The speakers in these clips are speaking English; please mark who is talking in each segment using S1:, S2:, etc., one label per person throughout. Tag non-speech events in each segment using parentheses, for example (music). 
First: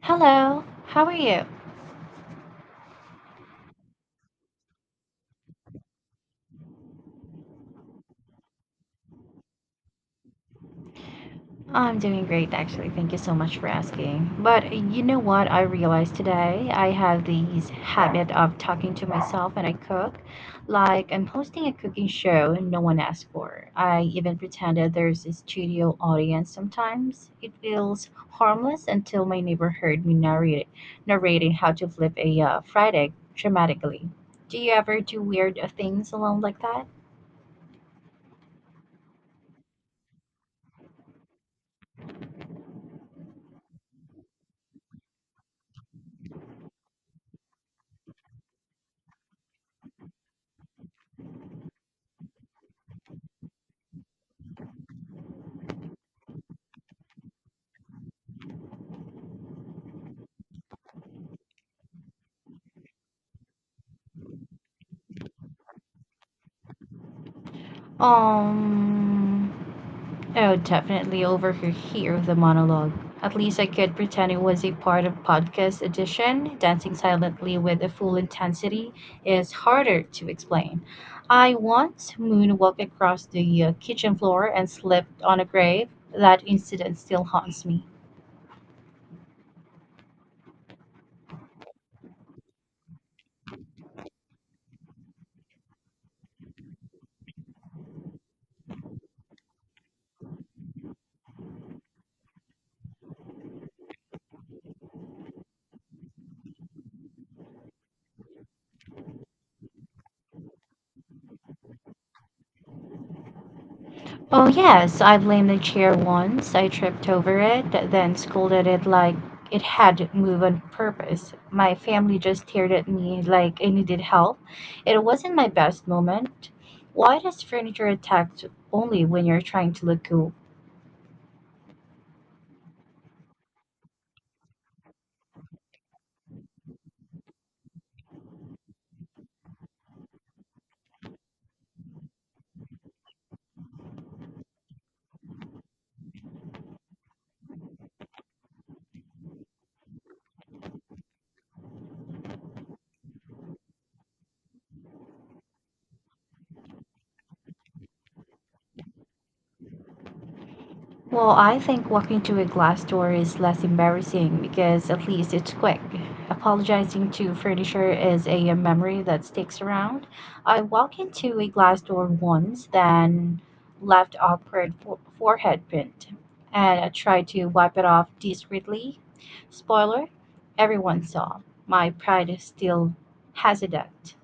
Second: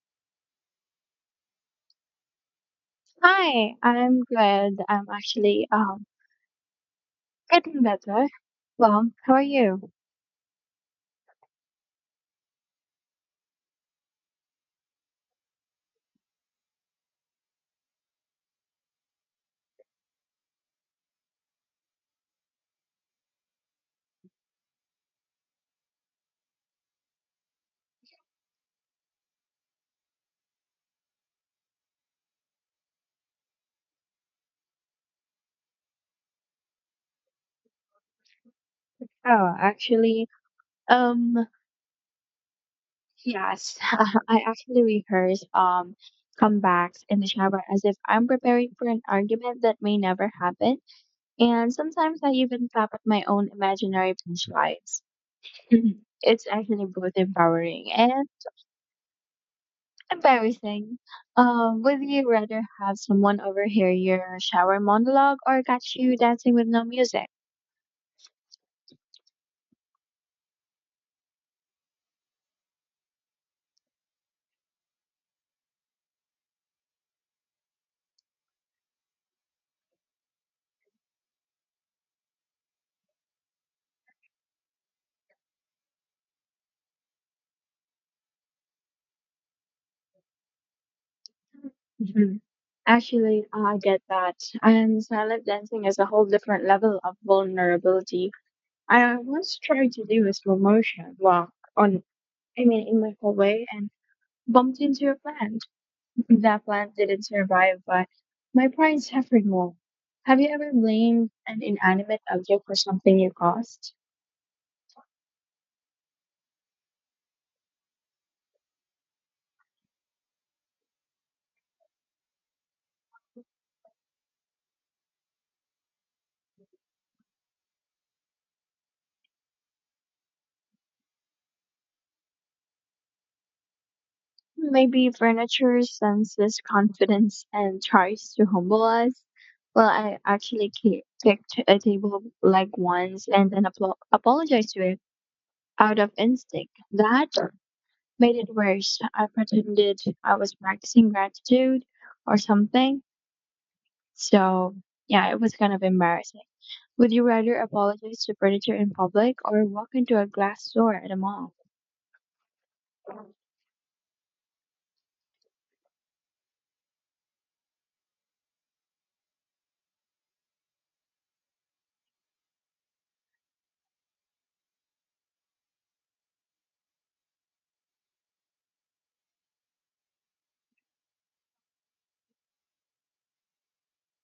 S1: Hello, how are you?
S2: Hi, I'm glad I'm actually getting better. Well, how are you?
S1: I'm doing great, actually. Thank you so much for asking. But you know what I realized today? I have this habit of talking to myself when I cook, like I'm hosting a cooking show no one asked for. I even pretended there's a studio audience sometimes. It feels harmless until my neighbor heard me narrating how to flip a fried egg dramatically. Do you ever do weird things alone like that?
S2: Oh, actually, um, yes, (laughs) I actually rehearse comebacks in the shower as if I'm preparing for an argument that may never happen, and sometimes I even clap at my own imaginary punchlines. (laughs) It's actually both empowering and embarrassing. Would you rather have someone overhear your shower monologue or catch you dancing with no music?
S1: Um. Oh, definitely overhear the monologue. At least I could pretend it was a part of podcast edition. Dancing silently with a full intensity is harder to explain. I once moonwalked across the kitchen floor and slipped on a grave. That incident still haunts me.
S2: Mhm. Actually, I get that. And silent dancing is a whole different level of vulnerability. I once tried to do a slow motion I mean, in my hallway and bumped into a plant. That plant didn't survive, but my pride suffered more. Have you ever blamed an inanimate object for something you caused?
S1: Oh, yes, I blamed the chair once. I tripped over it, then scolded it like it had moved on purpose. My family just stared at me like I needed help. It wasn't my best moment. Why does furniture attack only when you're trying to look cool?
S2: Maybe furniture senses confidence and tries to humble us. Well, I actually kicked a table like once and then apologized to it out of instinct. That made it worse. I pretended I was practicing gratitude or something. So, yeah, it was kind of embarrassing. Would you rather apologize to furniture in public or walk into a glass door at a
S1: Well,
S2: mall?
S1: I think walking through a glass door is less embarrassing because at least it's quick. Apologizing to furniture is a memory that sticks around. I walked into a glass door once, then left awkward forehead print, and I tried to wipe it off discreetly. Spoiler, everyone saw. My pride still has a dent.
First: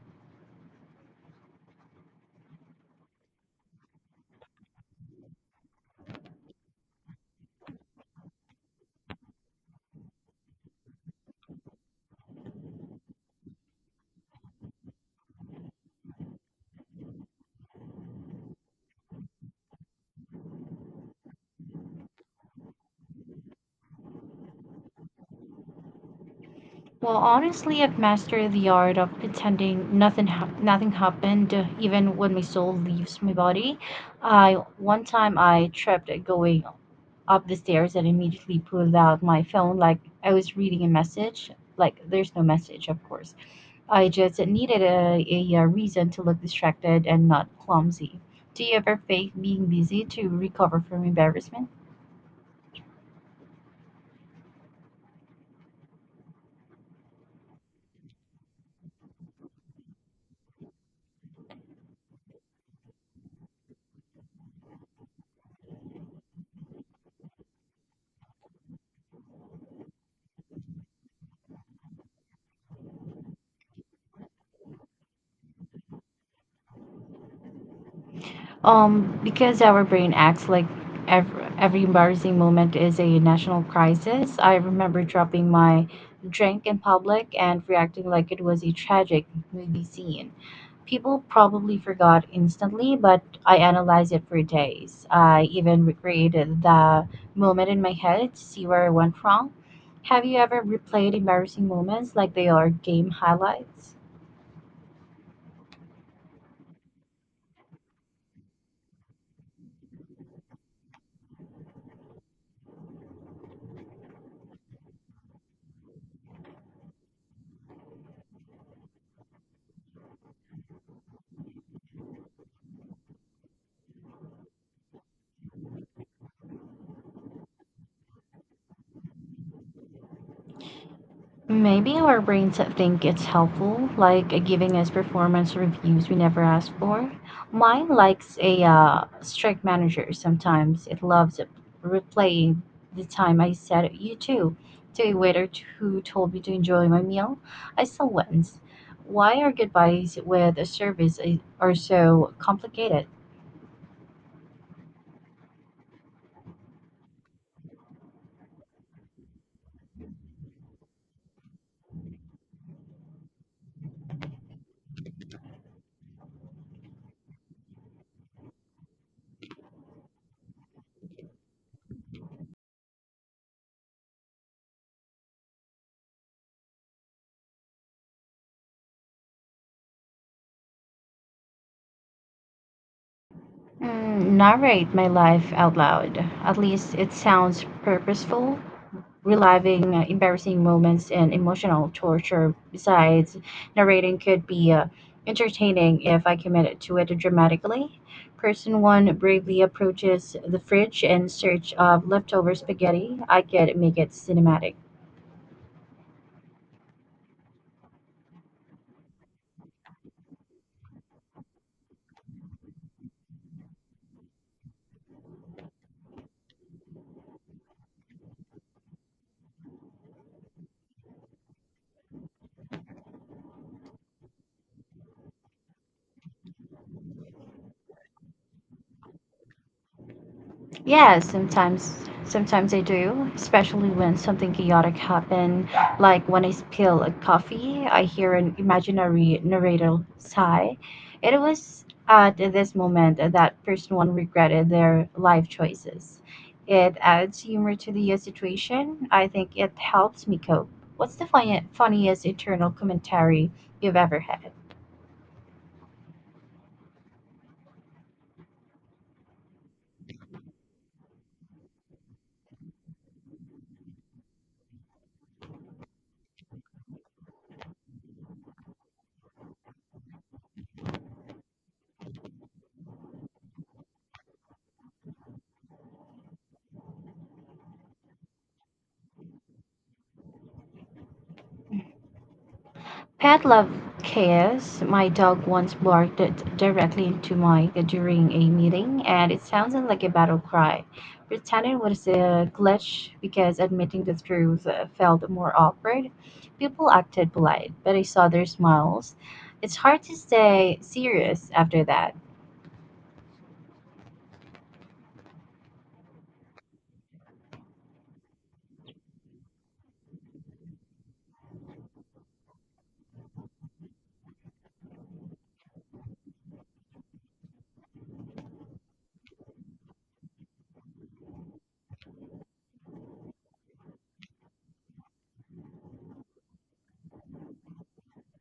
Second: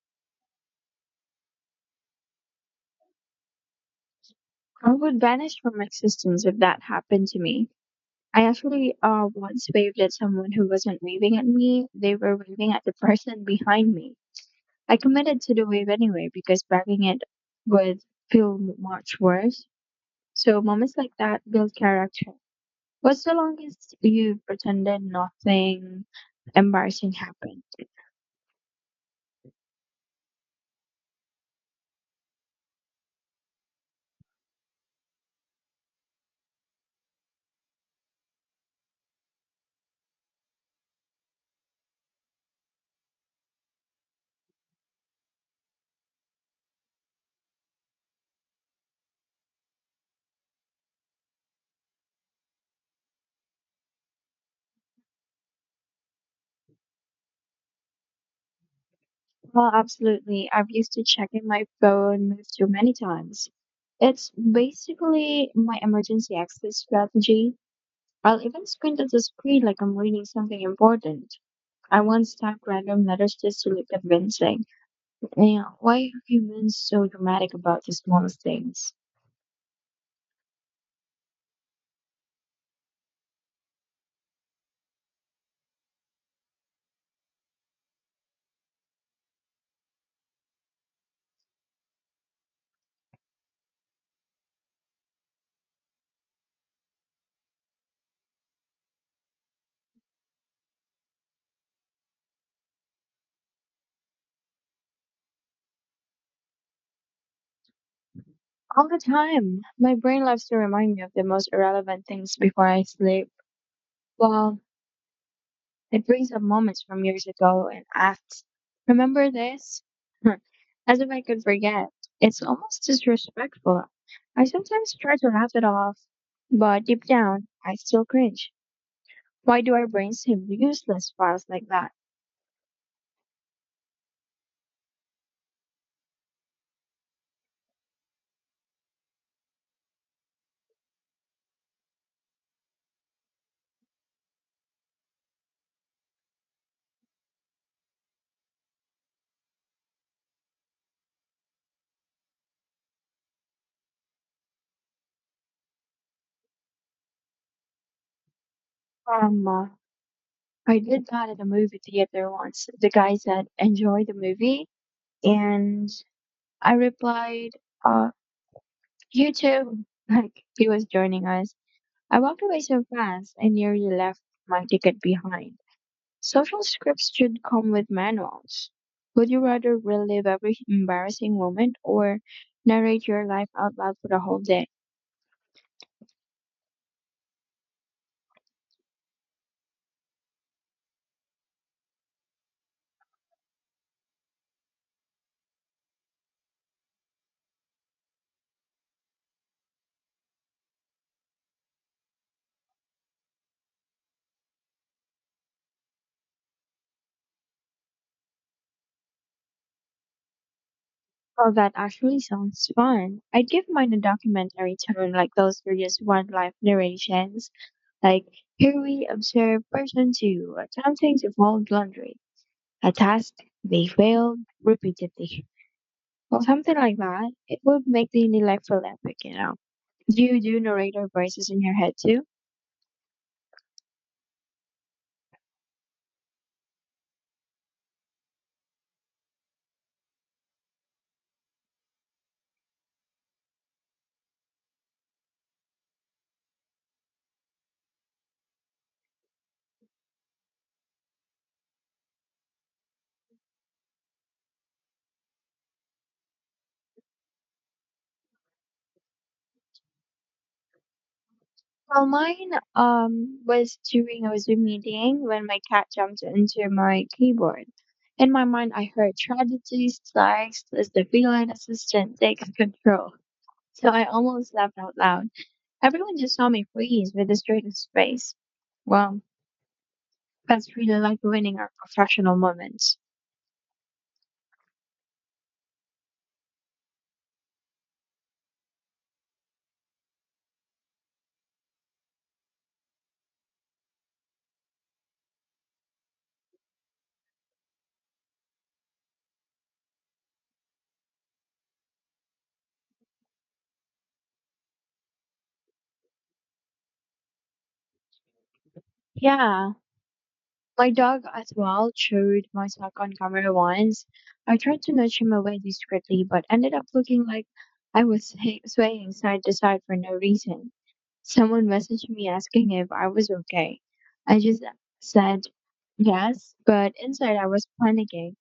S2: I would vanish from existence if that happened to me. I actually once waved at someone who wasn't waving at me. They were waving at the person behind me. I committed to the wave anyway because backing it would feel much worse. So moments like that build character. What's the longest you pretended nothing embarrassing
S1: Well,
S2: happened?
S1: honestly, I've mastered the art of pretending nothing happened, even when my soul leaves my body. I one time I tripped going up the stairs and immediately pulled out my phone like I was reading a message. Like there's no message, of course. I just needed a reason to look distracted and not clumsy. Do you ever fake being busy to recover from embarrassment?
S2: Well, absolutely. I've used to checking my phone too many times. It's basically my emergency exit strategy. I'll even squint at the screen like I'm reading something important. I once typed random letters just to look convincing. Yeah, why are humans so dramatic about the smallest things?
S1: Because our brain acts like every embarrassing moment is a national crisis. I remember dropping my drink in public and reacting like it was a tragic movie scene. People probably forgot instantly, but I analyzed it for days. I even recreated the moment in my head to see where I went wrong. Have you ever replayed embarrassing moments like they are game highlights?
S2: All the time. My brain loves to remind me of the most irrelevant things before I sleep. Well, it brings up moments from years ago and asks, "Remember this?" (laughs) Huh, As if I could forget. It's almost disrespectful. I sometimes try to laugh it off, but deep down, I still cringe. Why do our brains have useless files like that?
S1: Maybe our brains that think it's helpful, like giving us performance reviews we never asked for. Mine likes a strict manager sometimes. It loves replaying the time I said you too to a waiter who told me to enjoy my meal. I still wins. Why are goodbyes with a service are so complicated?
S2: Um, uh, I did that at a movie theater once. The guy said, "Enjoy the movie." And I replied, uh, "You too." (laughs) Like, he was joining us. I walked away so fast, I nearly left my ticket behind. Social scripts should come with manuals. Would you rather relive every embarrassing moment or narrate your life out loud for the
S1: Mm,
S2: whole day?
S1: narrate my life out loud. At least it sounds purposeful reliving embarrassing moments and emotional torture. Besides, narrating could be entertaining if I committed to it dramatically. Person one bravely approaches the fridge in search of leftover spaghetti. I could make it cinematic.
S2: Oh, that actually sounds fun. I'd give mine a documentary tone, like those serious wildlife narrations. Like, here we observe person two attempting to fold laundry, a task they failed repeatedly, or something like that. It would make the neglect feel epic, you know. Do you do narrator
S1: Yeah,
S2: voices in your head
S1: sometimes
S2: too?
S1: sometimes I do, especially when something chaotic happened, like when I spill a coffee, I hear an imaginary narrator sigh. It was at this moment that person one regretted their life choices. It adds humor to the situation. I think it helps me cope. What's the funniest internal commentary you've ever had?
S2: Well, mine was during a Zoom meeting when my cat jumped into my keyboard. In my mind, I heard tragedy strikes as the feline assistant takes (laughs) control. So I almost laughed out loud. Everyone just saw me freeze with a straightest face. Well, that's really like winning our professional moments.
S1: Pet love chaos. My dog once barked it directly into mine during a meeting, and it sounded like a battle cry. Pretending was a glitch because admitting the truth felt more awkward. People acted polite, but I saw their smiles. It's hard to stay serious after that.
S2: Yeah, my dog as well chewed my sock on camera once. I tried to nudge him away discreetly, but ended up looking like I was swaying side to side for no reason. Someone messaged me asking if I was okay. I just said yes, but inside I was panicking.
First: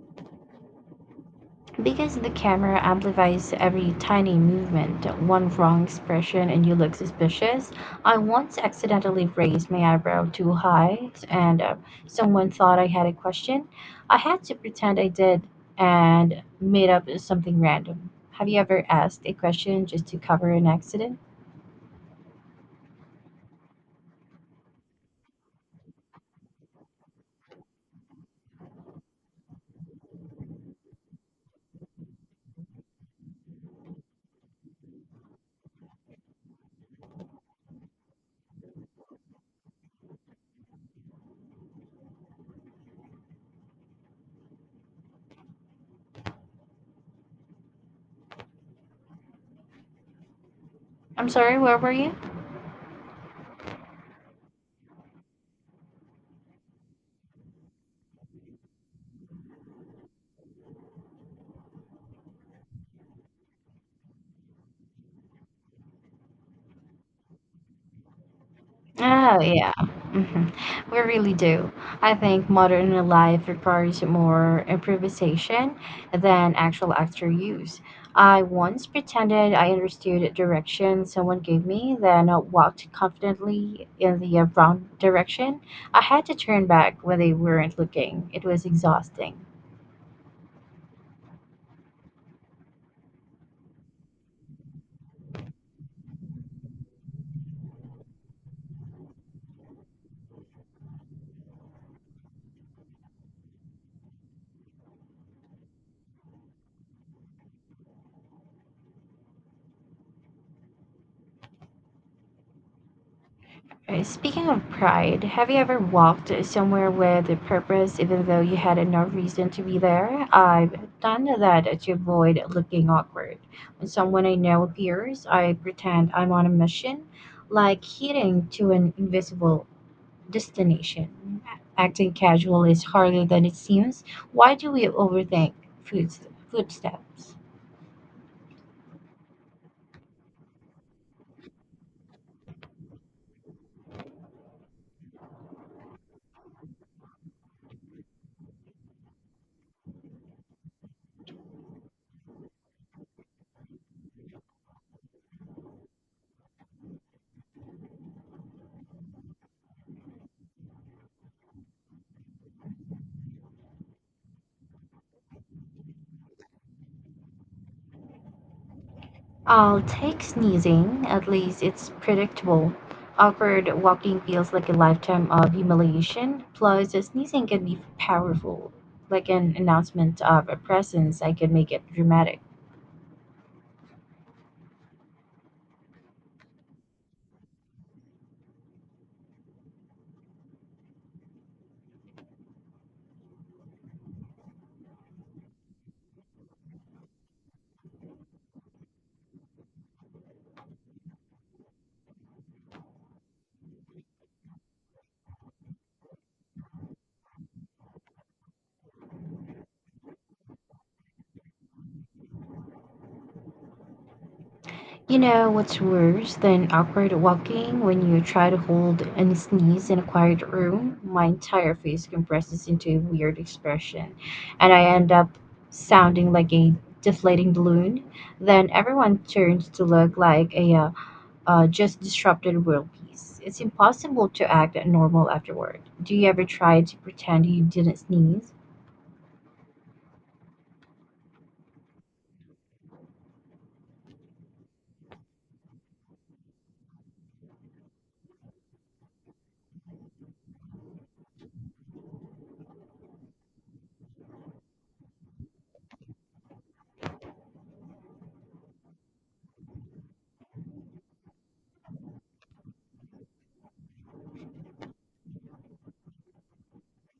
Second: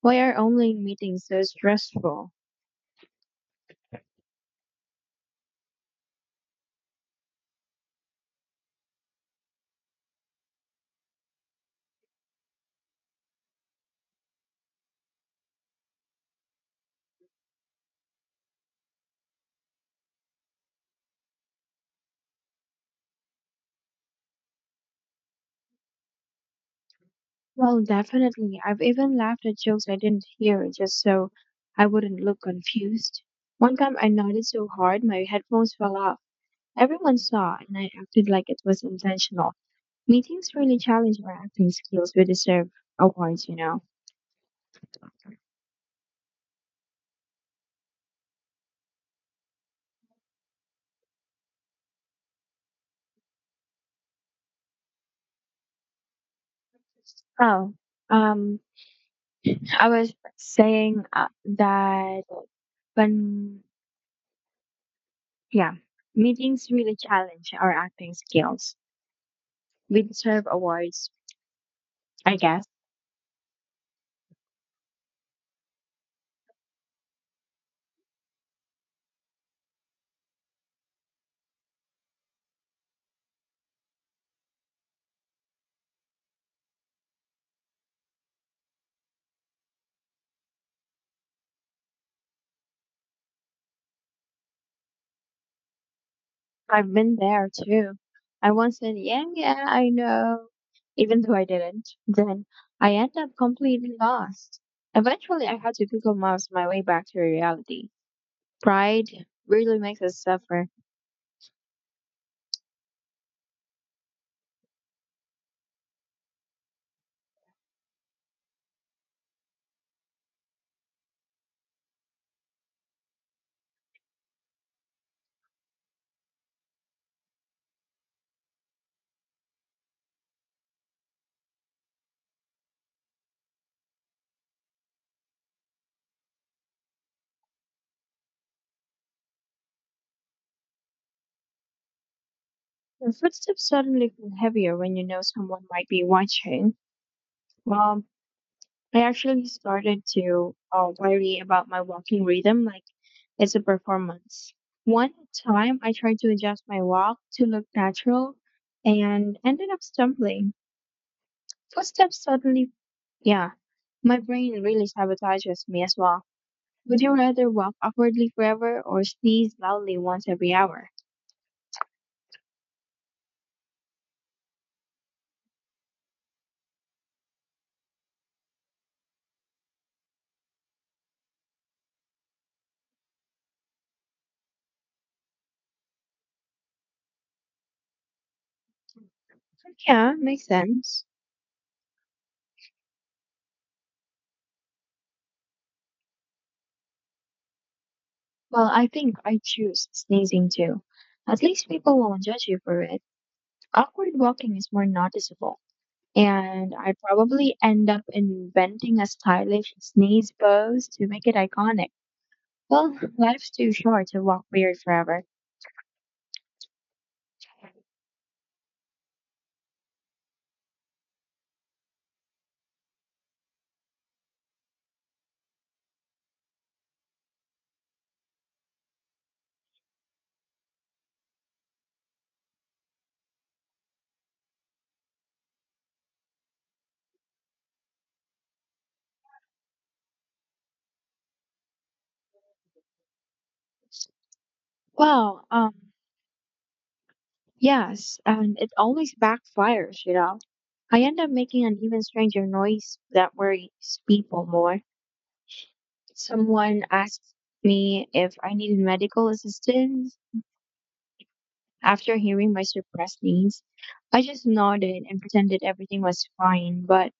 S2: Why are online meetings so
S1: Because the
S2: stressful?
S1: camera amplifies every tiny movement, one wrong expression and you look suspicious. I once accidentally raised my eyebrow too high and someone thought I had a question. I had to pretend I did and made up something random. Have you ever asked a question just to cover an accident?
S2: Well, definitely. I've even laughed at jokes I didn't hear just so I wouldn't look confused. One time I nodded so hard my headphones fell off. Everyone saw, and I acted like it was intentional. Meetings really challenge our acting skills. We deserve awards, you know.
S1: I'm sorry, where were you?
S2: Oh, um, I was saying that when, yeah, meetings really challenge our acting skills.
S1: Oh, yeah.
S2: We deserve
S1: hmm We
S2: awards,
S1: really do. I
S2: I
S1: think
S2: guess.
S1: modern life requires more improvisation than actual actor use. I once pretended I understood a direction someone gave me, then I walked confidently in the wrong direction. I had to turn back when they weren't looking. It was exhausting.
S2: I've been there too. I once said, yeah, yeah, I know, even though I didn't. Then I end up completely lost. Eventually, I had to Google Maps my way back to reality. Pride really makes us suffer.
S1: Speaking of pride, have you ever walked somewhere with a purpose even though you had no reason to be there? I've done that to avoid looking awkward. When someone I know appears, I pretend I'm on a mission, like heading to an invisible destination. Acting casual is harder than it seems. Why do we overthink footsteps?
S2: Your footsteps suddenly feel heavier when you know someone might be watching. Well, I actually started to worry about my walking rhythm like it's a performance. One time, I tried to adjust my walk to look natural and ended up stumbling. Footsteps suddenly, yeah, my brain really sabotages me as well. Would you rather walk awkwardly forever or sneeze
S1: I'll
S2: loudly
S1: take
S2: once every hour?
S1: sneezing, at least it's predictable. Awkward walking feels like a lifetime of humiliation. Plus, sneezing can be powerful, like an announcement of a presence. I could make it dramatic.
S2: Yeah, makes sense. Well, I think I choose sneezing too. At least people won't judge you for it. Awkward walking is more noticeable. And I'd probably end up inventing a stylish sneeze pose to make it iconic. Well, (laughs) life's too short to walk weird
S1: You
S2: forever.
S1: know what's worse than awkward walking when you try to hold and sneeze in a quiet room? My entire face compresses into a weird expression, and I end up sounding like a deflating balloon. Then everyone turns to look like a just disrupted world peace. It's impossible to act normal afterward. Do you ever try to pretend you didn't sneeze?
S2: Well, yes, and it always backfires, you know. I end up making an even stranger noise that worries people more. Someone asked me if I needed medical assistance after hearing my suppressed needs. I just nodded and pretended everything was fine, but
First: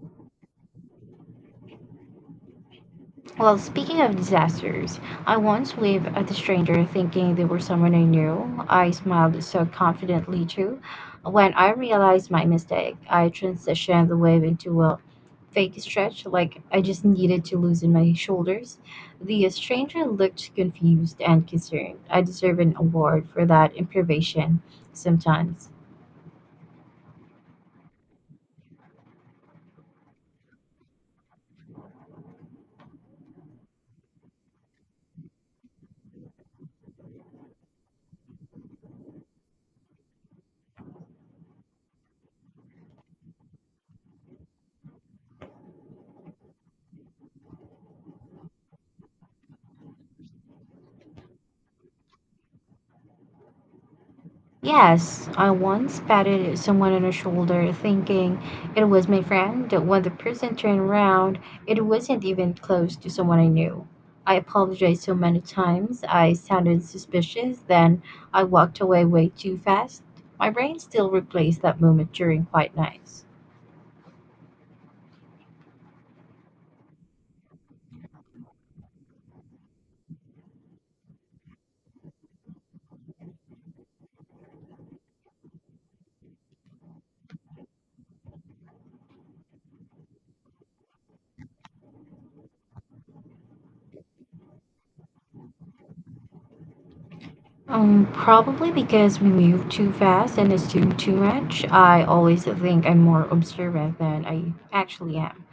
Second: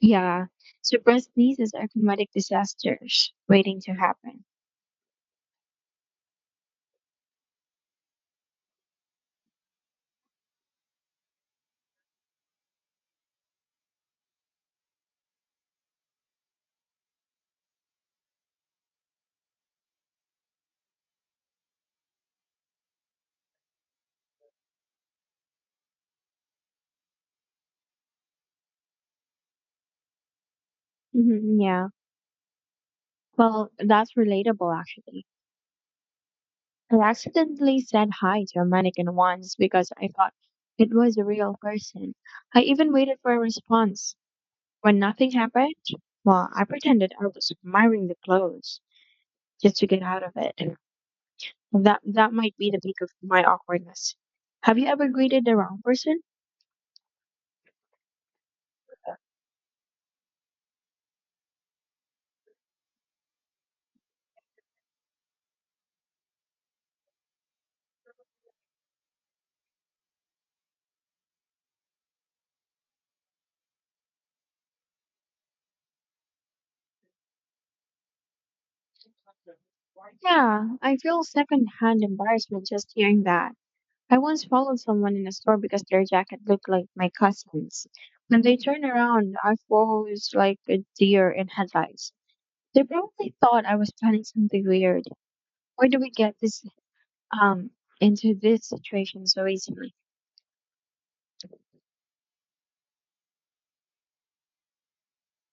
S2: yeah, suppressed nieces are comedic disasters
S1: Well,
S2: waiting to
S1: speaking of
S2: happen.
S1: disasters, I once waved at a stranger thinking they were someone I knew. I smiled so confidently too. When I realized my mistake, I transitioned the wave into a fake stretch, like I just needed to loosen my shoulders. The stranger looked confused and concerned. I deserve an award for that improvisation sometimes.
S2: Hmm, yeah, well, that's relatable actually. I accidentally said hi to a mannequin once because I thought it was a real person. I even waited for a response. When nothing happened, well, I pretended I was admiring the clothes just to get out of it. That might be the peak of my awkwardness. Have you ever
S1: Yes,
S2: greeted
S1: I
S2: the wrong
S1: once
S2: person?
S1: patted someone on the shoulder thinking it was my friend. When the person turned around, it wasn't even close to someone I knew. I apologized so many times. I sounded suspicious. Then I walked away way too fast. My brain still replays that moment during quiet nights.
S2: Yeah, I feel secondhand embarrassment just hearing that. I once followed someone in a store because their jacket looked like my cousin's. When they turned around, I froze like a deer in headlights. They probably thought I was planning something weird. Why do we get this um into this
S1: Probably because
S2: situation
S1: we
S2: so
S1: move
S2: easily?
S1: too fast and assume too much. I always think I'm more observant than I actually am.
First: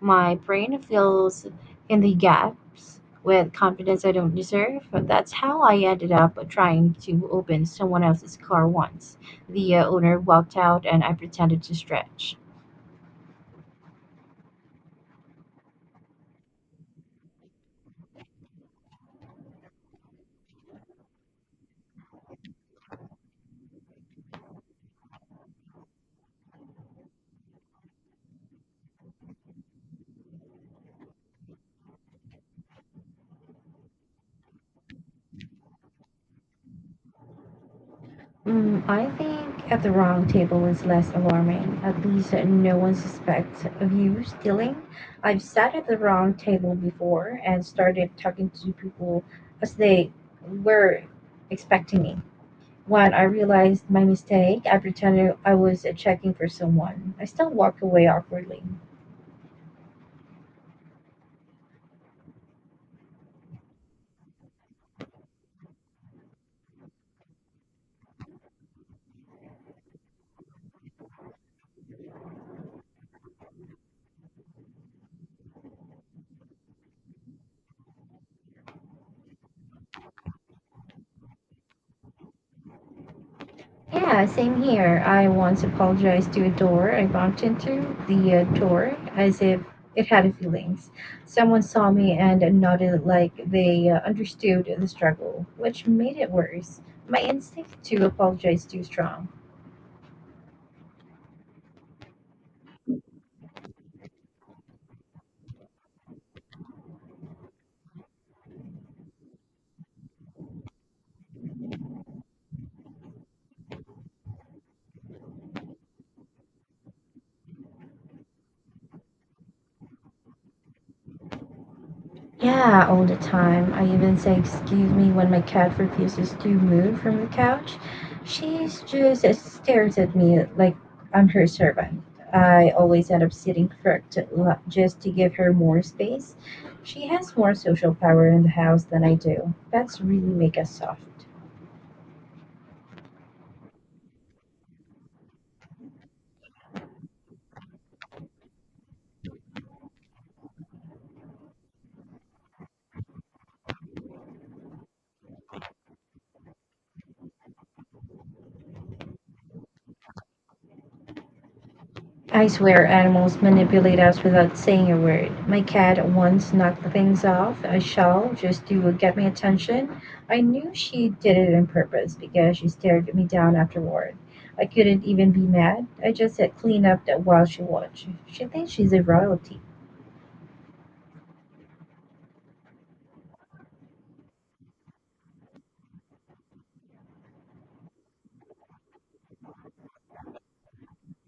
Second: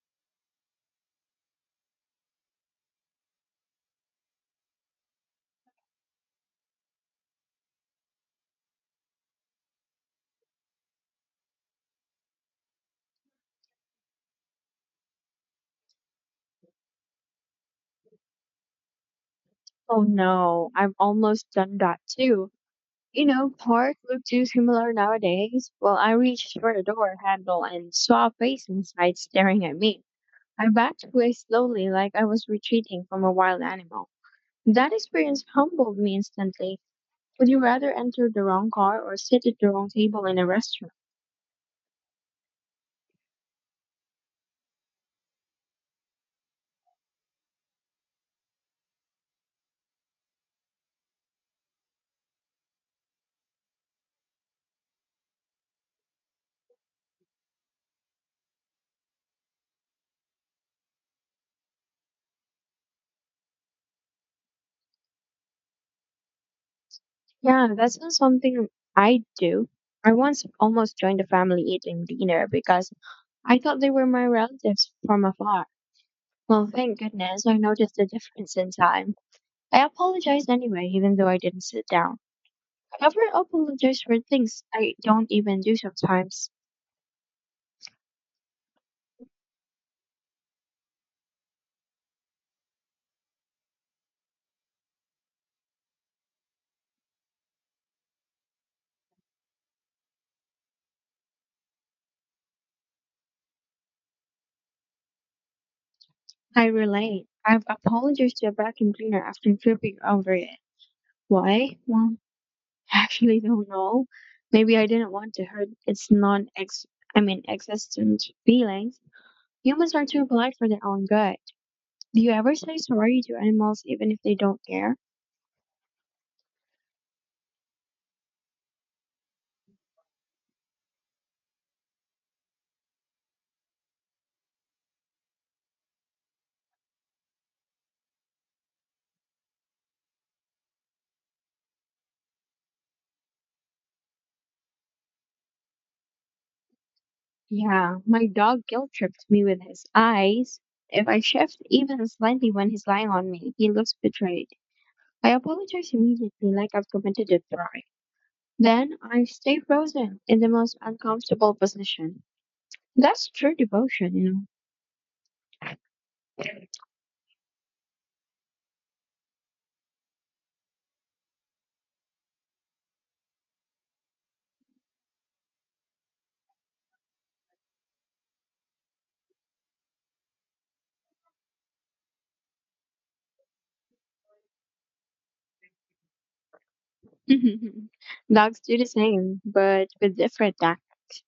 S1: My brain fills in the gaps with confidence I don't deserve. That's how I ended up trying to open someone else's car once. The owner walked out and I pretended to stretch.
S2: Oh no, I've almost done that too. You know, park look too similar nowadays. Well, I reached for the door handle and saw a face inside staring at me. I backed away slowly like I was retreating from a wild animal. That experience humbled me instantly. Would you rather enter the wrong
S1: Mm,
S2: car
S1: I
S2: or sit at the
S1: think at
S2: wrong
S1: the
S2: table
S1: wrong
S2: in a
S1: table is
S2: restaurant?
S1: less alarming. At least no one suspects of you stealing. I've sat at the wrong table before and started talking to people as they were expecting me. When I realized my mistake, I pretended I was checking for someone. I still walked away awkwardly.
S2: Yeah, that's not something I do. I once almost joined a family eating dinner because I thought they were my relatives from afar. Well, thank goodness I noticed the difference in time. I apologized anyway, even though I didn't sit down. I ever apologize for
S1: Yeah,
S2: things
S1: same
S2: I
S1: here. I
S2: don't even
S1: once
S2: do
S1: apologized to a
S2: sometimes.
S1: door I bumped into, the door, as if it had feelings. Someone saw me and nodded like they understood the struggle, which made it worse. My instinct to apologize too strong.
S2: I relate. I've apologized to a vacuum cleaner after tripping over it. Why? Well, I actually don't know. Maybe I didn't want to hurt its non ex I mean existent feelings. Humans are too polite for their own good. Do you ever say
S1: Yeah, all the
S2: sorry to
S1: time.
S2: animals
S1: I
S2: even
S1: even
S2: if they
S1: say,
S2: don't
S1: excuse
S2: care?
S1: me when my cat refuses to move from the couch. She just stares at me like I'm her servant. I always end up sitting just to give her more space. She has more social power in the house than I do. Pets really make us soft.
S2: Yeah, my dog guilt tripped me with his eyes. If I shift even slightly when he's lying on me, he looks betrayed. I apologize immediately like I've committed a crime. Then I stay frozen in the most uncomfortable position.
S1: I swear
S2: That's
S1: animals
S2: true
S1: manipulate
S2: devotion,
S1: us
S2: you
S1: without saying a word. My
S2: know.
S1: cat once knocked things off a shelf just to get my attention. I knew she did it on purpose because she stared me down afterward. I couldn't even be mad. I just said clean up that while she watched. She thinks she's a royalty.
S2: (laughs) Mhm. Dogs do the same, but with different tactics.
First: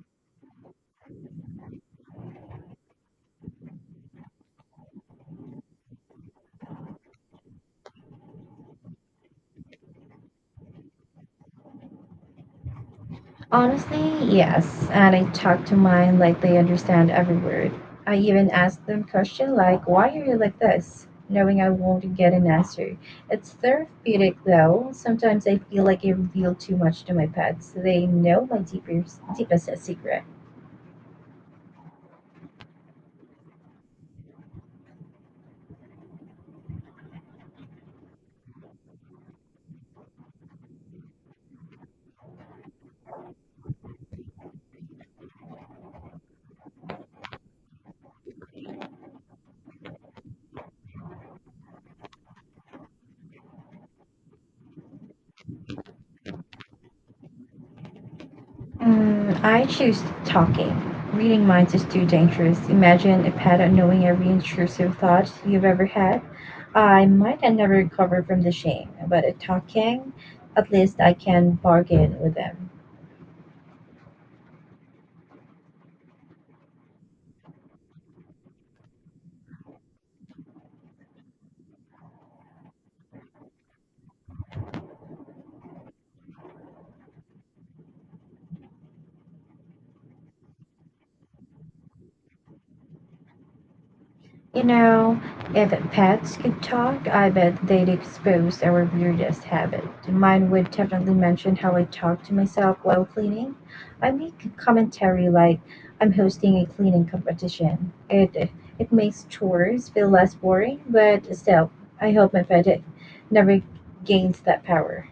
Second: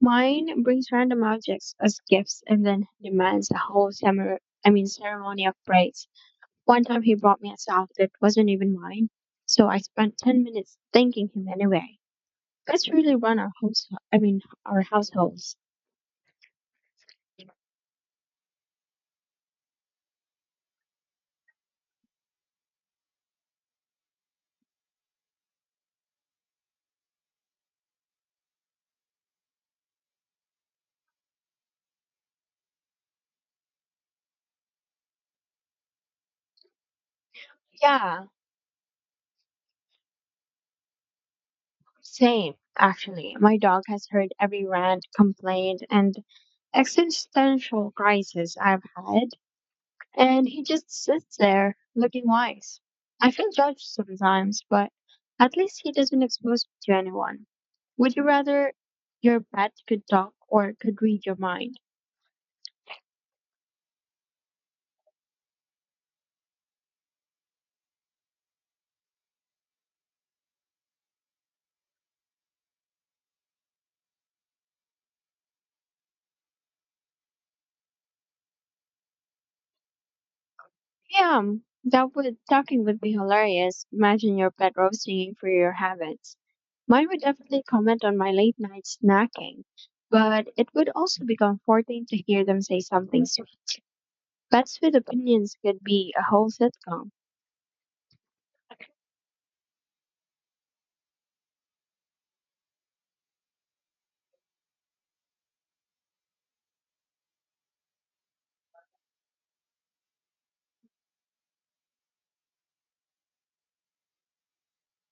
S2: Mine brings random objects as gifts and then demands a whole I mean, ceremony of praise. One time he brought me a sock that wasn't even mine, so I spent 10 minutes thanking him anyway. That's really run I
S1: Honestly,
S2: mean, our
S1: yes. And I
S2: households.
S1: talk to mine like they understand every word. I even ask them questions like, why are you like this? Knowing I won't get an answer. It's therapeutic though. Sometimes I feel like I reveal too much to my pets. They know my deepest secret.
S2: Yeah, same, actually. My dog has heard every rant, complaint, and existential crisis I've had. And he just sits there looking wise. I feel judged sometimes, but at least he doesn't expose me to anyone. Would you rather your
S1: Mm, I
S2: pet
S1: choose
S2: could talk or
S1: talking.
S2: could read your
S1: Reading minds
S2: mind?
S1: is too dangerous. Imagine a pattern knowing every intrusive thought you've ever had. I might never recover from the shame, but at talking, at least I can bargain with them.
S2: Yeah, that would talking would be hilarious. Imagine your pet roasting for your habits. Mine would definitely comment on my late night snacking, but it would also be comforting to hear them say something sweet.
S1: You
S2: Pets with
S1: know,
S2: opinions
S1: if
S2: could be a
S1: pets
S2: whole
S1: could talk,
S2: sitcom.
S1: I bet they'd expose our weirdest habit. Mine would definitely mention how I talk to myself while cleaning. I make a commentary like I'm hosting a cleaning competition. It makes chores feel less boring, but still, I hope my pet never gains that power.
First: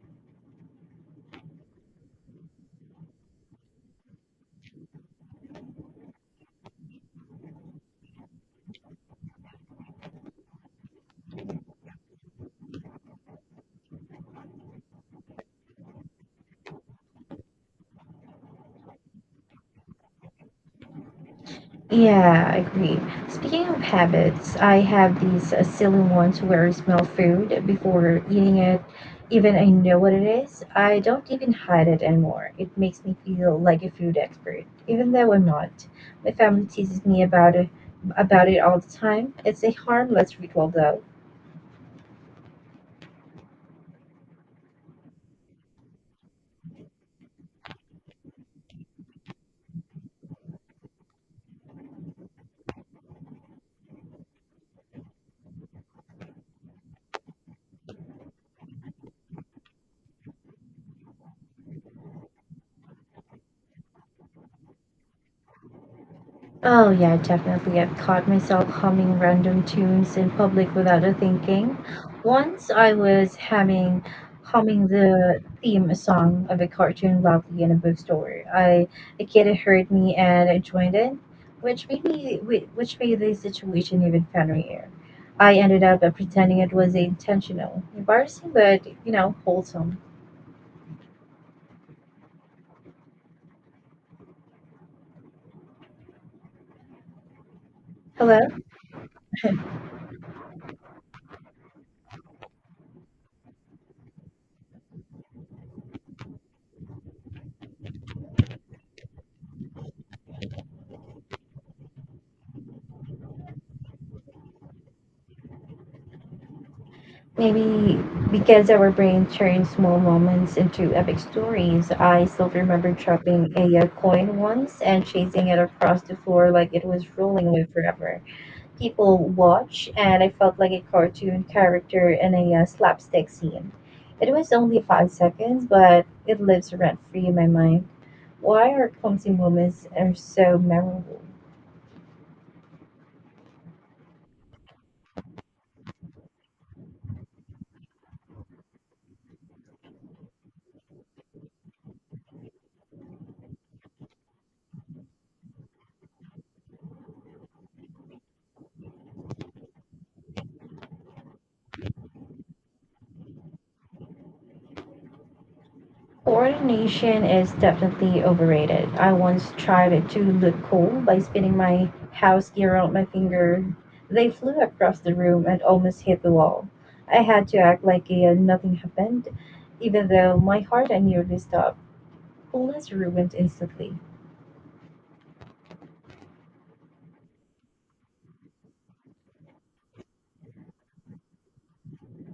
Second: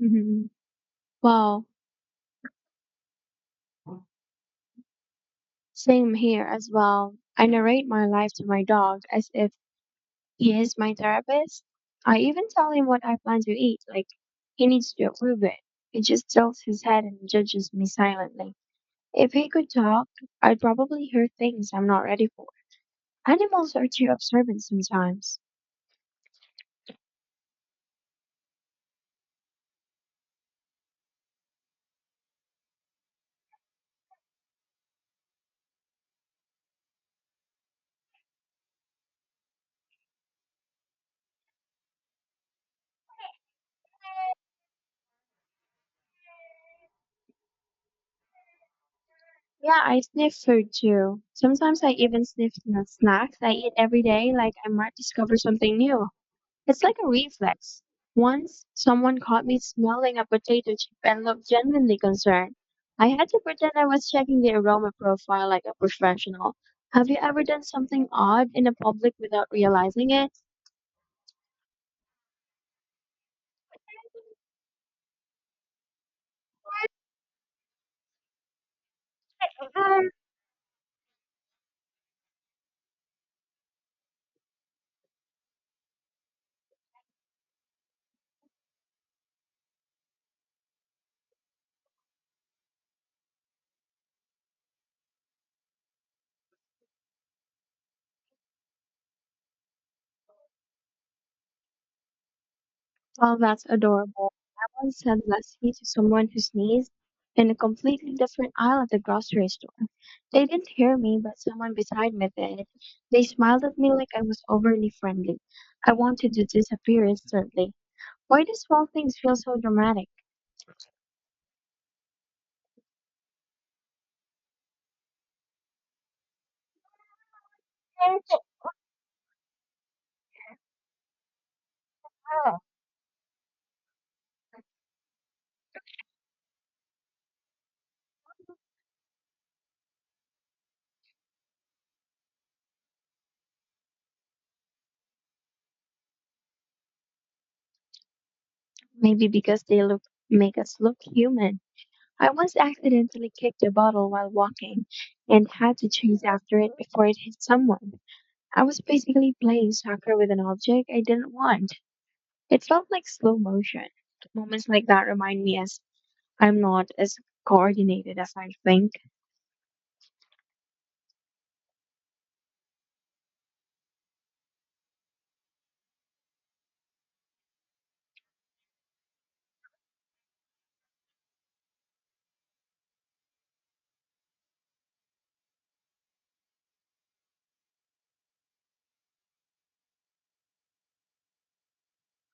S2: (laughs) Wow. Same here as well. I narrate my life to my dog as if he is my therapist. I even tell him what I plan to eat, like he needs to approve it. He just tilts his head and judges me silently. If he could talk, I'd probably hear things I'm not ready for.
S1: Yeah, agreed. Speaking
S2: Animals
S1: of
S2: are too
S1: habits,
S2: observant
S1: I have
S2: sometimes.
S1: these silly ones where I smell food before eating it. Even I know what it is, I don't even hide it anymore. It makes me feel like a food expert, even though I'm not. My family teases me about it all the time. It's a harmless ritual, though.
S2: Yeah, I sniff food too. Sometimes I even sniff the snacks I eat every day, like I might discover something new. It's like a reflex. Once someone caught me smelling a potato chip and looked genuinely concerned. I had to pretend I was checking the aroma profile like a professional.
S1: Oh
S2: Have
S1: yeah,
S2: you ever done
S1: definitely. I've
S2: something
S1: caught
S2: odd
S1: myself
S2: in a public
S1: humming
S2: without
S1: random
S2: realizing
S1: tunes in
S2: it?
S1: public without a thinking. Once I was humming the theme song of a cartoon loudly in a bookstore. I A kid
S2: (laughs)
S1: heard
S2: Um,
S1: me and I joined in, which made which made the situation even funnier. I ended up pretending it was intentional, embarrassing, but you know, wholesome. Hello.
S2: Well, that's adorable. I once said Lassie to someone who sneezed in a completely different aisle at the grocery store. They didn't hear me, but someone beside me did. They smiled at me like I was overly friendly. I wanted to disappear instantly.
S1: Maybe
S2: Why do
S1: because
S2: small
S1: our
S2: things
S1: brain
S2: feel so
S1: turns small
S2: dramatic?
S1: moments into epic stories. I still remember dropping a coin once and chasing it across the floor like it was rolling away forever. People watch, and I felt like a cartoon character in a slapstick scene. It was only 5 seconds, but it lives rent free in my mind. Why are clumsy moments are so memorable?
S2: Maybe because they look make us look human. I once accidentally kicked a bottle while walking and had to chase after it before it hit someone. I was basically playing soccer with an object I didn't want. It felt like slow motion. Moments like that remind me as I'm not as
S1: Coordination is
S2: coordinated
S1: definitely
S2: as I think.
S1: overrated. I once tried it to look cool by spinning my house gear around my finger. They flew across the room and almost hit the wall. I had to act like nothing happened, even though my heart had nearly stopped. Bliss ruined instantly.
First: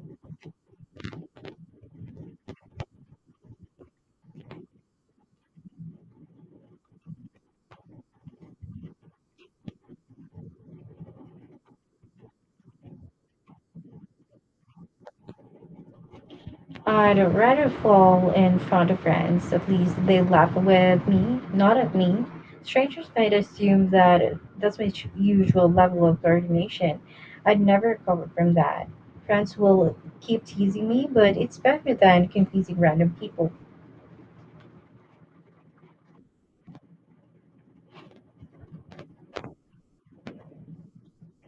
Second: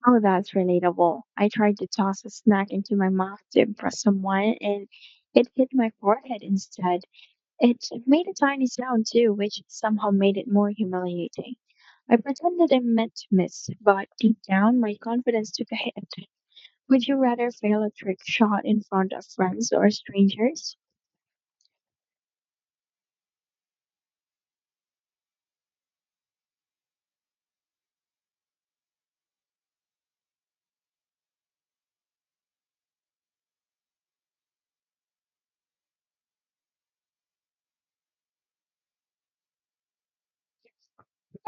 S2: Oh, that's relatable. I tried to toss a snack into my mouth to impress someone and it hit my forehead instead. It made a tiny sound too, which somehow made it more humiliating. I pretended I meant to miss, but deep down my confidence took a hit. Would you
S1: I'd
S2: rather
S1: rather
S2: fail a trick
S1: fall in
S2: shot in
S1: front of
S2: front of
S1: friends. At
S2: friends or
S1: least they laugh
S2: strangers?
S1: with me, not at me. Strangers might assume that that's my usual level of coordination. I'd never recover from that. Friends will keep teasing me, but it's better than confusing random people.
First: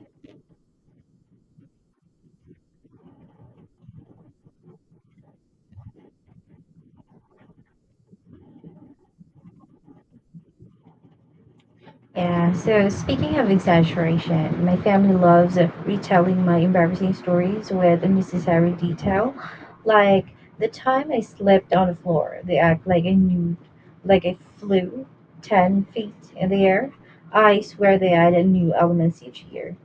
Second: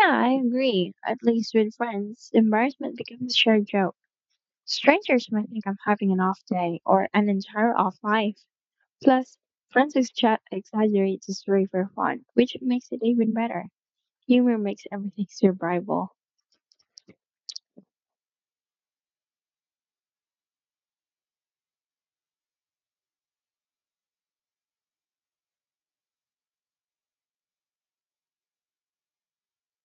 S2: Yeah, I agree. At least with friends, embarrassment becomes a shared joke. Strangers might think I'm having an off day or an entire off life. Plus, friends exaggerate the story for fun,
S1: Yeah,
S2: which
S1: so
S2: makes it even
S1: speaking of
S2: better. Humor
S1: exaggeration, my
S2: makes
S1: family
S2: everything
S1: loves
S2: survivable.
S1: retelling my embarrassing stories with unnecessary detail. Like the time I slipped on the floor, they act like I knew, like I flew 10 feet in the air. I swear they added new elements each year.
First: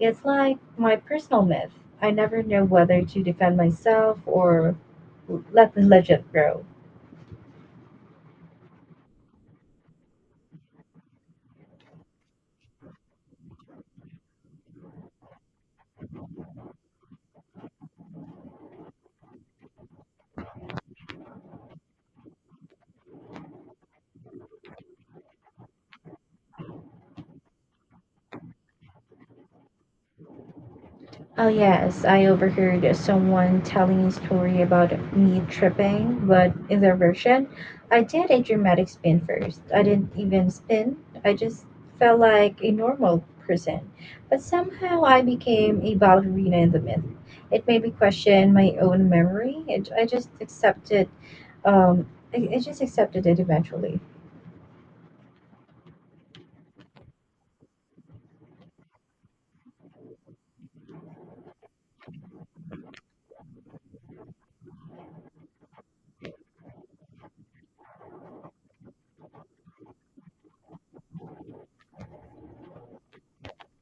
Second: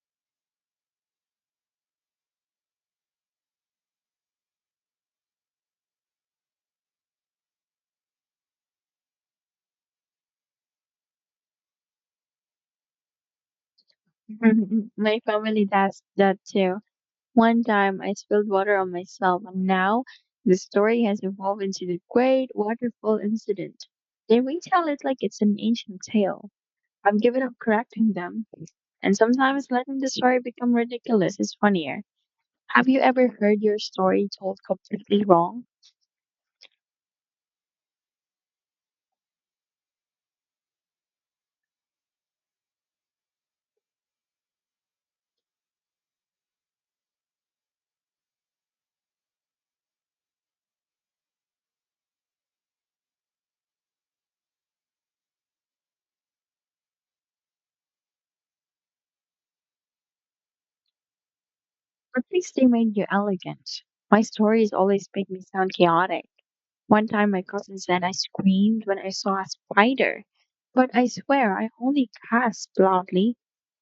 S1: It's like my personal myth. I never know whether to defend myself or let the legend grow.
S2: (laughs) My family does that too. One time I spilled water on myself, and now the story has evolved into the great waterfall incident. They retell it like it's an ancient tale. I've given up correcting them, and sometimes letting the story become ridiculous
S1: Oh,
S2: is funnier.
S1: yes, I
S2: Have
S1: overheard
S2: you ever heard
S1: someone
S2: your
S1: telling a
S2: story told
S1: story about
S2: completely
S1: me
S2: wrong?
S1: tripping, but in their version, I did a dramatic spin first. I didn't even spin, I just felt like a normal person. But somehow I became a ballerina in the myth. It made me question my own memory. I just accepted, um, I, I just accepted it eventually.
S2: Or at least they made you elegant. My stories always make me sound chaotic. One time my cousin said I screamed when I saw a spider, but I swear I only gasped loudly.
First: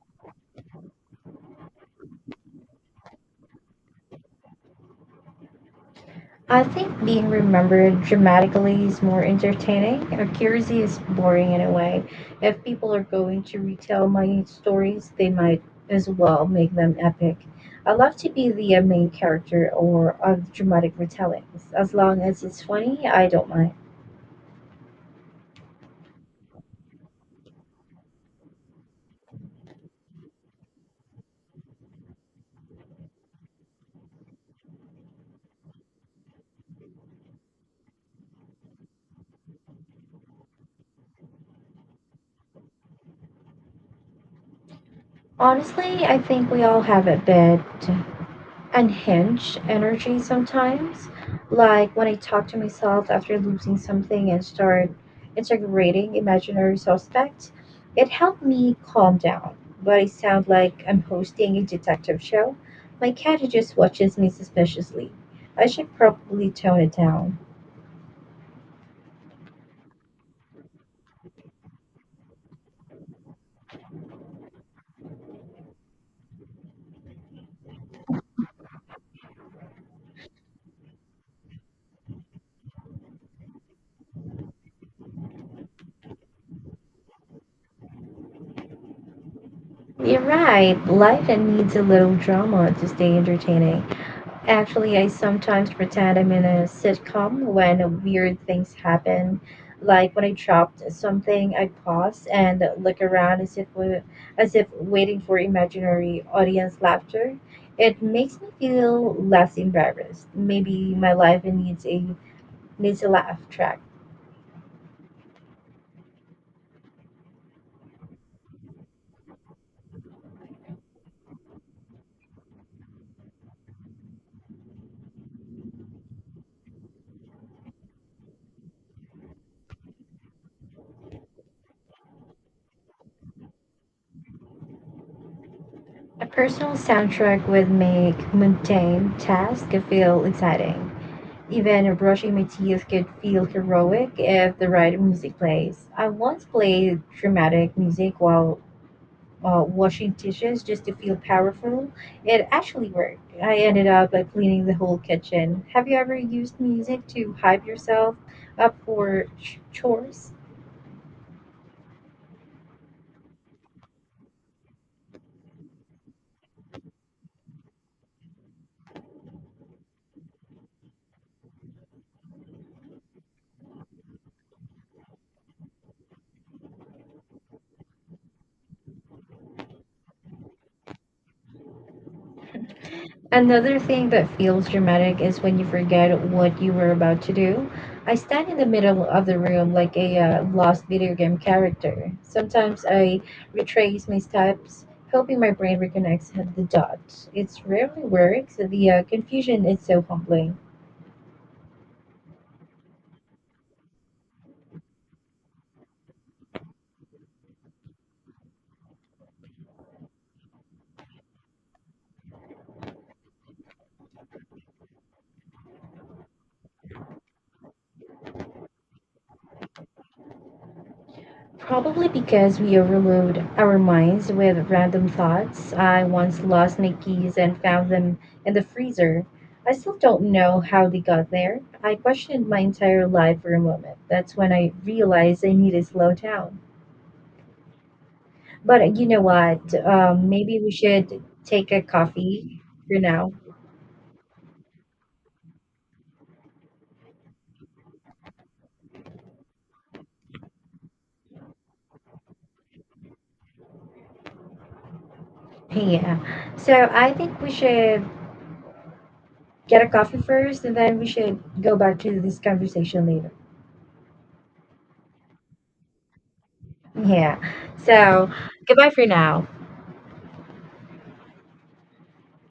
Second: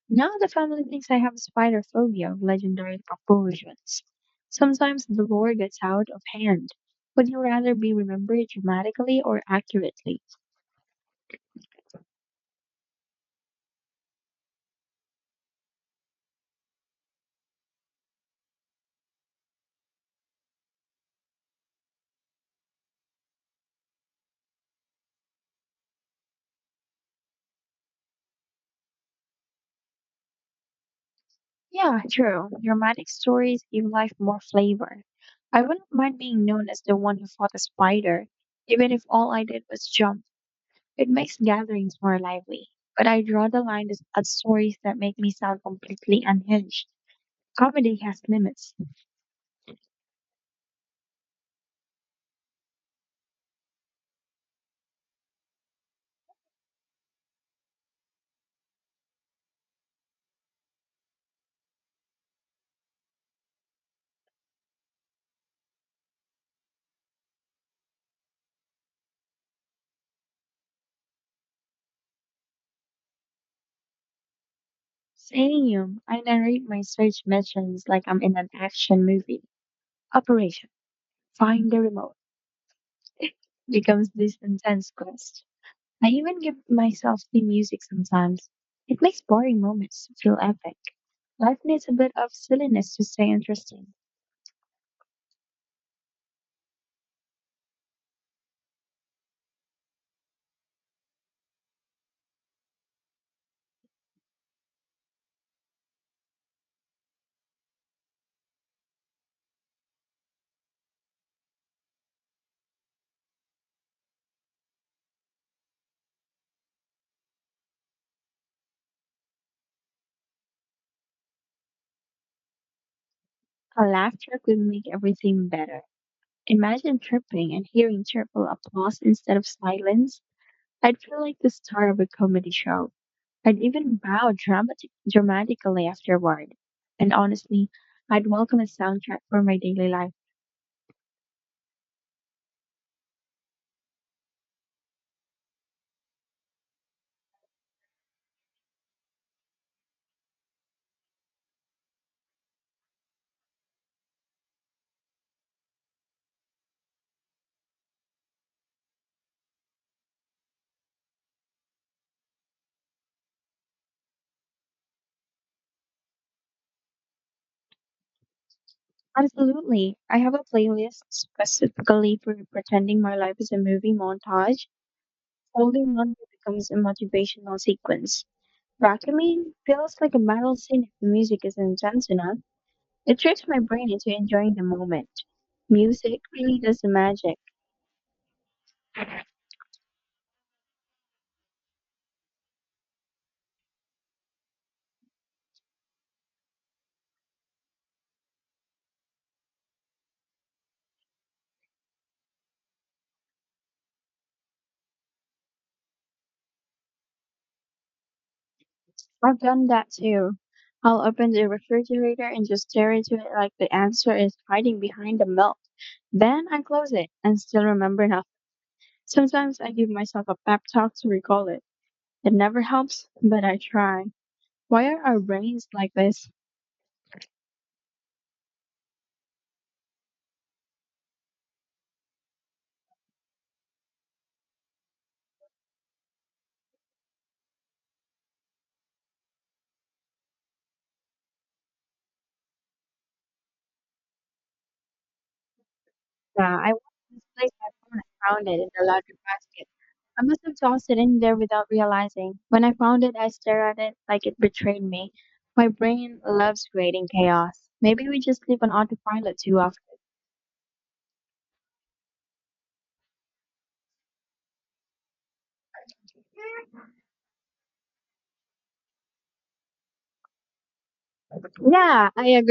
S2: Now the family thinks I have spider phobia of legendary proportions. Sometimes the lore gets out of
S1: I
S2: hand.
S1: think
S2: Would
S1: being
S2: you rather be
S1: remembered
S2: remembered
S1: dramatically is
S2: dramatically
S1: more
S2: or
S1: entertaining.
S2: accurately?
S1: Accuracy is boring in a way. If people are going to retell my stories, they might as well make them epic. I love to be the main character or of dramatic retellings. As long as it's funny, I don't mind.
S2: Yeah, true. Dramatic stories give life more flavor. I wouldn't mind being known as the one who fought a spider, even if all I did was jump. It makes gatherings more lively. But I draw the line at stories that make me sound
S1: Honestly, I
S2: completely
S1: think we all
S2: unhinged.
S1: have it bad.
S2: Comedy has limits.
S1: Unhinged energy sometimes. Like when I talk to myself after losing something and start integrating imaginary suspects, it helped me calm down. But I sound like I'm hosting a detective show. My cat just watches me suspiciously. I should probably tone it down.
S2: Saying you, I narrate my search missions like I'm in an action movie. Operation Find the Remote (laughs) becomes this intense quest. I even give myself the music sometimes. It makes boring moments
S1: You're
S2: feel epic.
S1: right, life
S2: Life
S1: needs a
S2: needs a bit
S1: little
S2: of
S1: drama to
S2: silliness to
S1: stay
S2: stay
S1: entertaining.
S2: interesting.
S1: Actually, I sometimes pretend I'm in a sitcom when weird things happen. Like when I dropped something, I pause and look around as if waiting for imaginary audience laughter. It makes me feel less embarrassed. Maybe my life needs a laugh track.
S2: A laugh track will make everything better. Imagine tripping and hearing cheerful applause instead of silence. I'd feel like the star of a comedy show. I'd even bow dramatically
S1: A
S2: afterward.
S1: personal
S2: And
S1: soundtrack
S2: honestly,
S1: would
S2: I'd
S1: make
S2: welcome a
S1: mundane
S2: soundtrack for my
S1: tasks
S2: daily life.
S1: feel exciting. Even brushing my teeth could feel heroic if the right music plays. I once played dramatic music while washing dishes just to feel powerful. It actually worked. I ended up cleaning the whole kitchen. Have you ever used music to hype yourself up for chores?
S2: Absolutely. I have a playlist specifically for pretending my life is a movie montage. Holding on becomes a motivational sequence. Vacuuming feels like a battle scene if the music is intense enough. It tricks my
S1: Another
S2: brain
S1: thing
S2: into
S1: that
S2: enjoying the
S1: feels
S2: moment.
S1: dramatic is when you forget
S2: Music really
S1: what you
S2: does the
S1: were about to
S2: magic.
S1: do. I stand in the middle of the room like a lost video game character. Sometimes I retrace my steps, hoping my brain reconnects the dots. It rarely works. The confusion is so humbling.
S2: I've done that too. I'll open the refrigerator and just stare into it like the answer is hiding behind the milk. Then I close it and still remember nothing. Sometimes I give myself a pep talk to recall it.
S1: Probably
S2: It
S1: because
S2: never
S1: we
S2: helps,
S1: overload
S2: but I
S1: our
S2: try.
S1: minds with
S2: Why are
S1: random
S2: our brains
S1: thoughts.
S2: like
S1: I
S2: this?
S1: once lost my keys and found them in the freezer. I still don't know how they got there. I questioned my entire life for a moment. That's when I realized I need to slow down. But you know what? Maybe we should take a coffee for now.
S2: Yeah, I want to place my phone and found it in the laundry basket. I must have tossed it in there without realizing. When I found it, I stared at it like it betrayed me. My
S1: Yeah.
S2: brain loves
S1: So
S2: creating
S1: I think we
S2: chaos.
S1: should
S2: Maybe we just live on autopilot too
S1: get
S2: often.
S1: a coffee first and then we should go back to this conversation later. Yeah. So goodbye for now.
S2: Yeah, I agree